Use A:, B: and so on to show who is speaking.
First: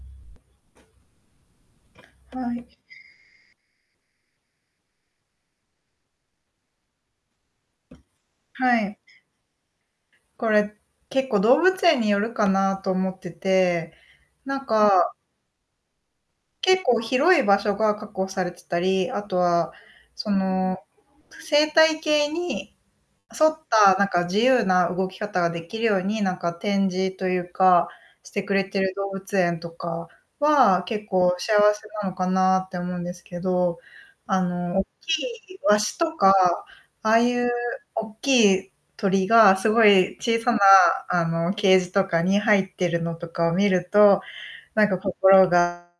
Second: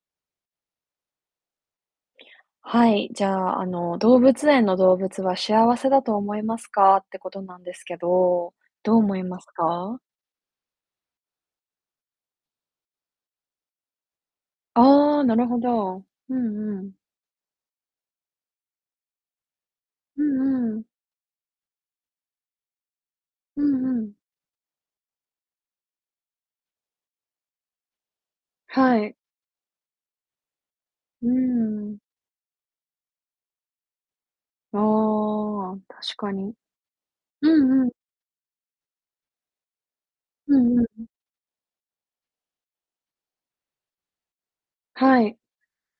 A: はい。
B: はい。じゃあ、あの、動物園の動物は幸せだと思いますか、ってことなんですけど、
A: は
B: どう
A: い。
B: 思いますか？
A: これ、結構動物園によるかなと思ってて、なんか
B: ああ、なるほど。うんう
A: 結
B: ん。
A: 構広い場所が確保されてたり、あとは、
B: う
A: そ
B: ん
A: の、
B: うん。
A: ぷ生態系に沿っ
B: うんう
A: た、なん
B: ん。
A: か、自由な動き方ができるように、なんか、展示というか、してくれてる
B: は
A: 動
B: い。
A: 物園とかは、結
B: うー
A: 構幸せ
B: ん。
A: なのかなって思うんですけど、あ
B: あ
A: の、おっきい
B: あ、
A: ワシ
B: 確
A: と
B: か
A: か、
B: に。
A: ああい
B: う
A: う
B: んうん。
A: おっきい鳥がすごい小さ
B: う
A: な、
B: んうんうん。
A: あの、ケージとかに入ってるのとかを見ると、なんか、
B: はい。
A: 心が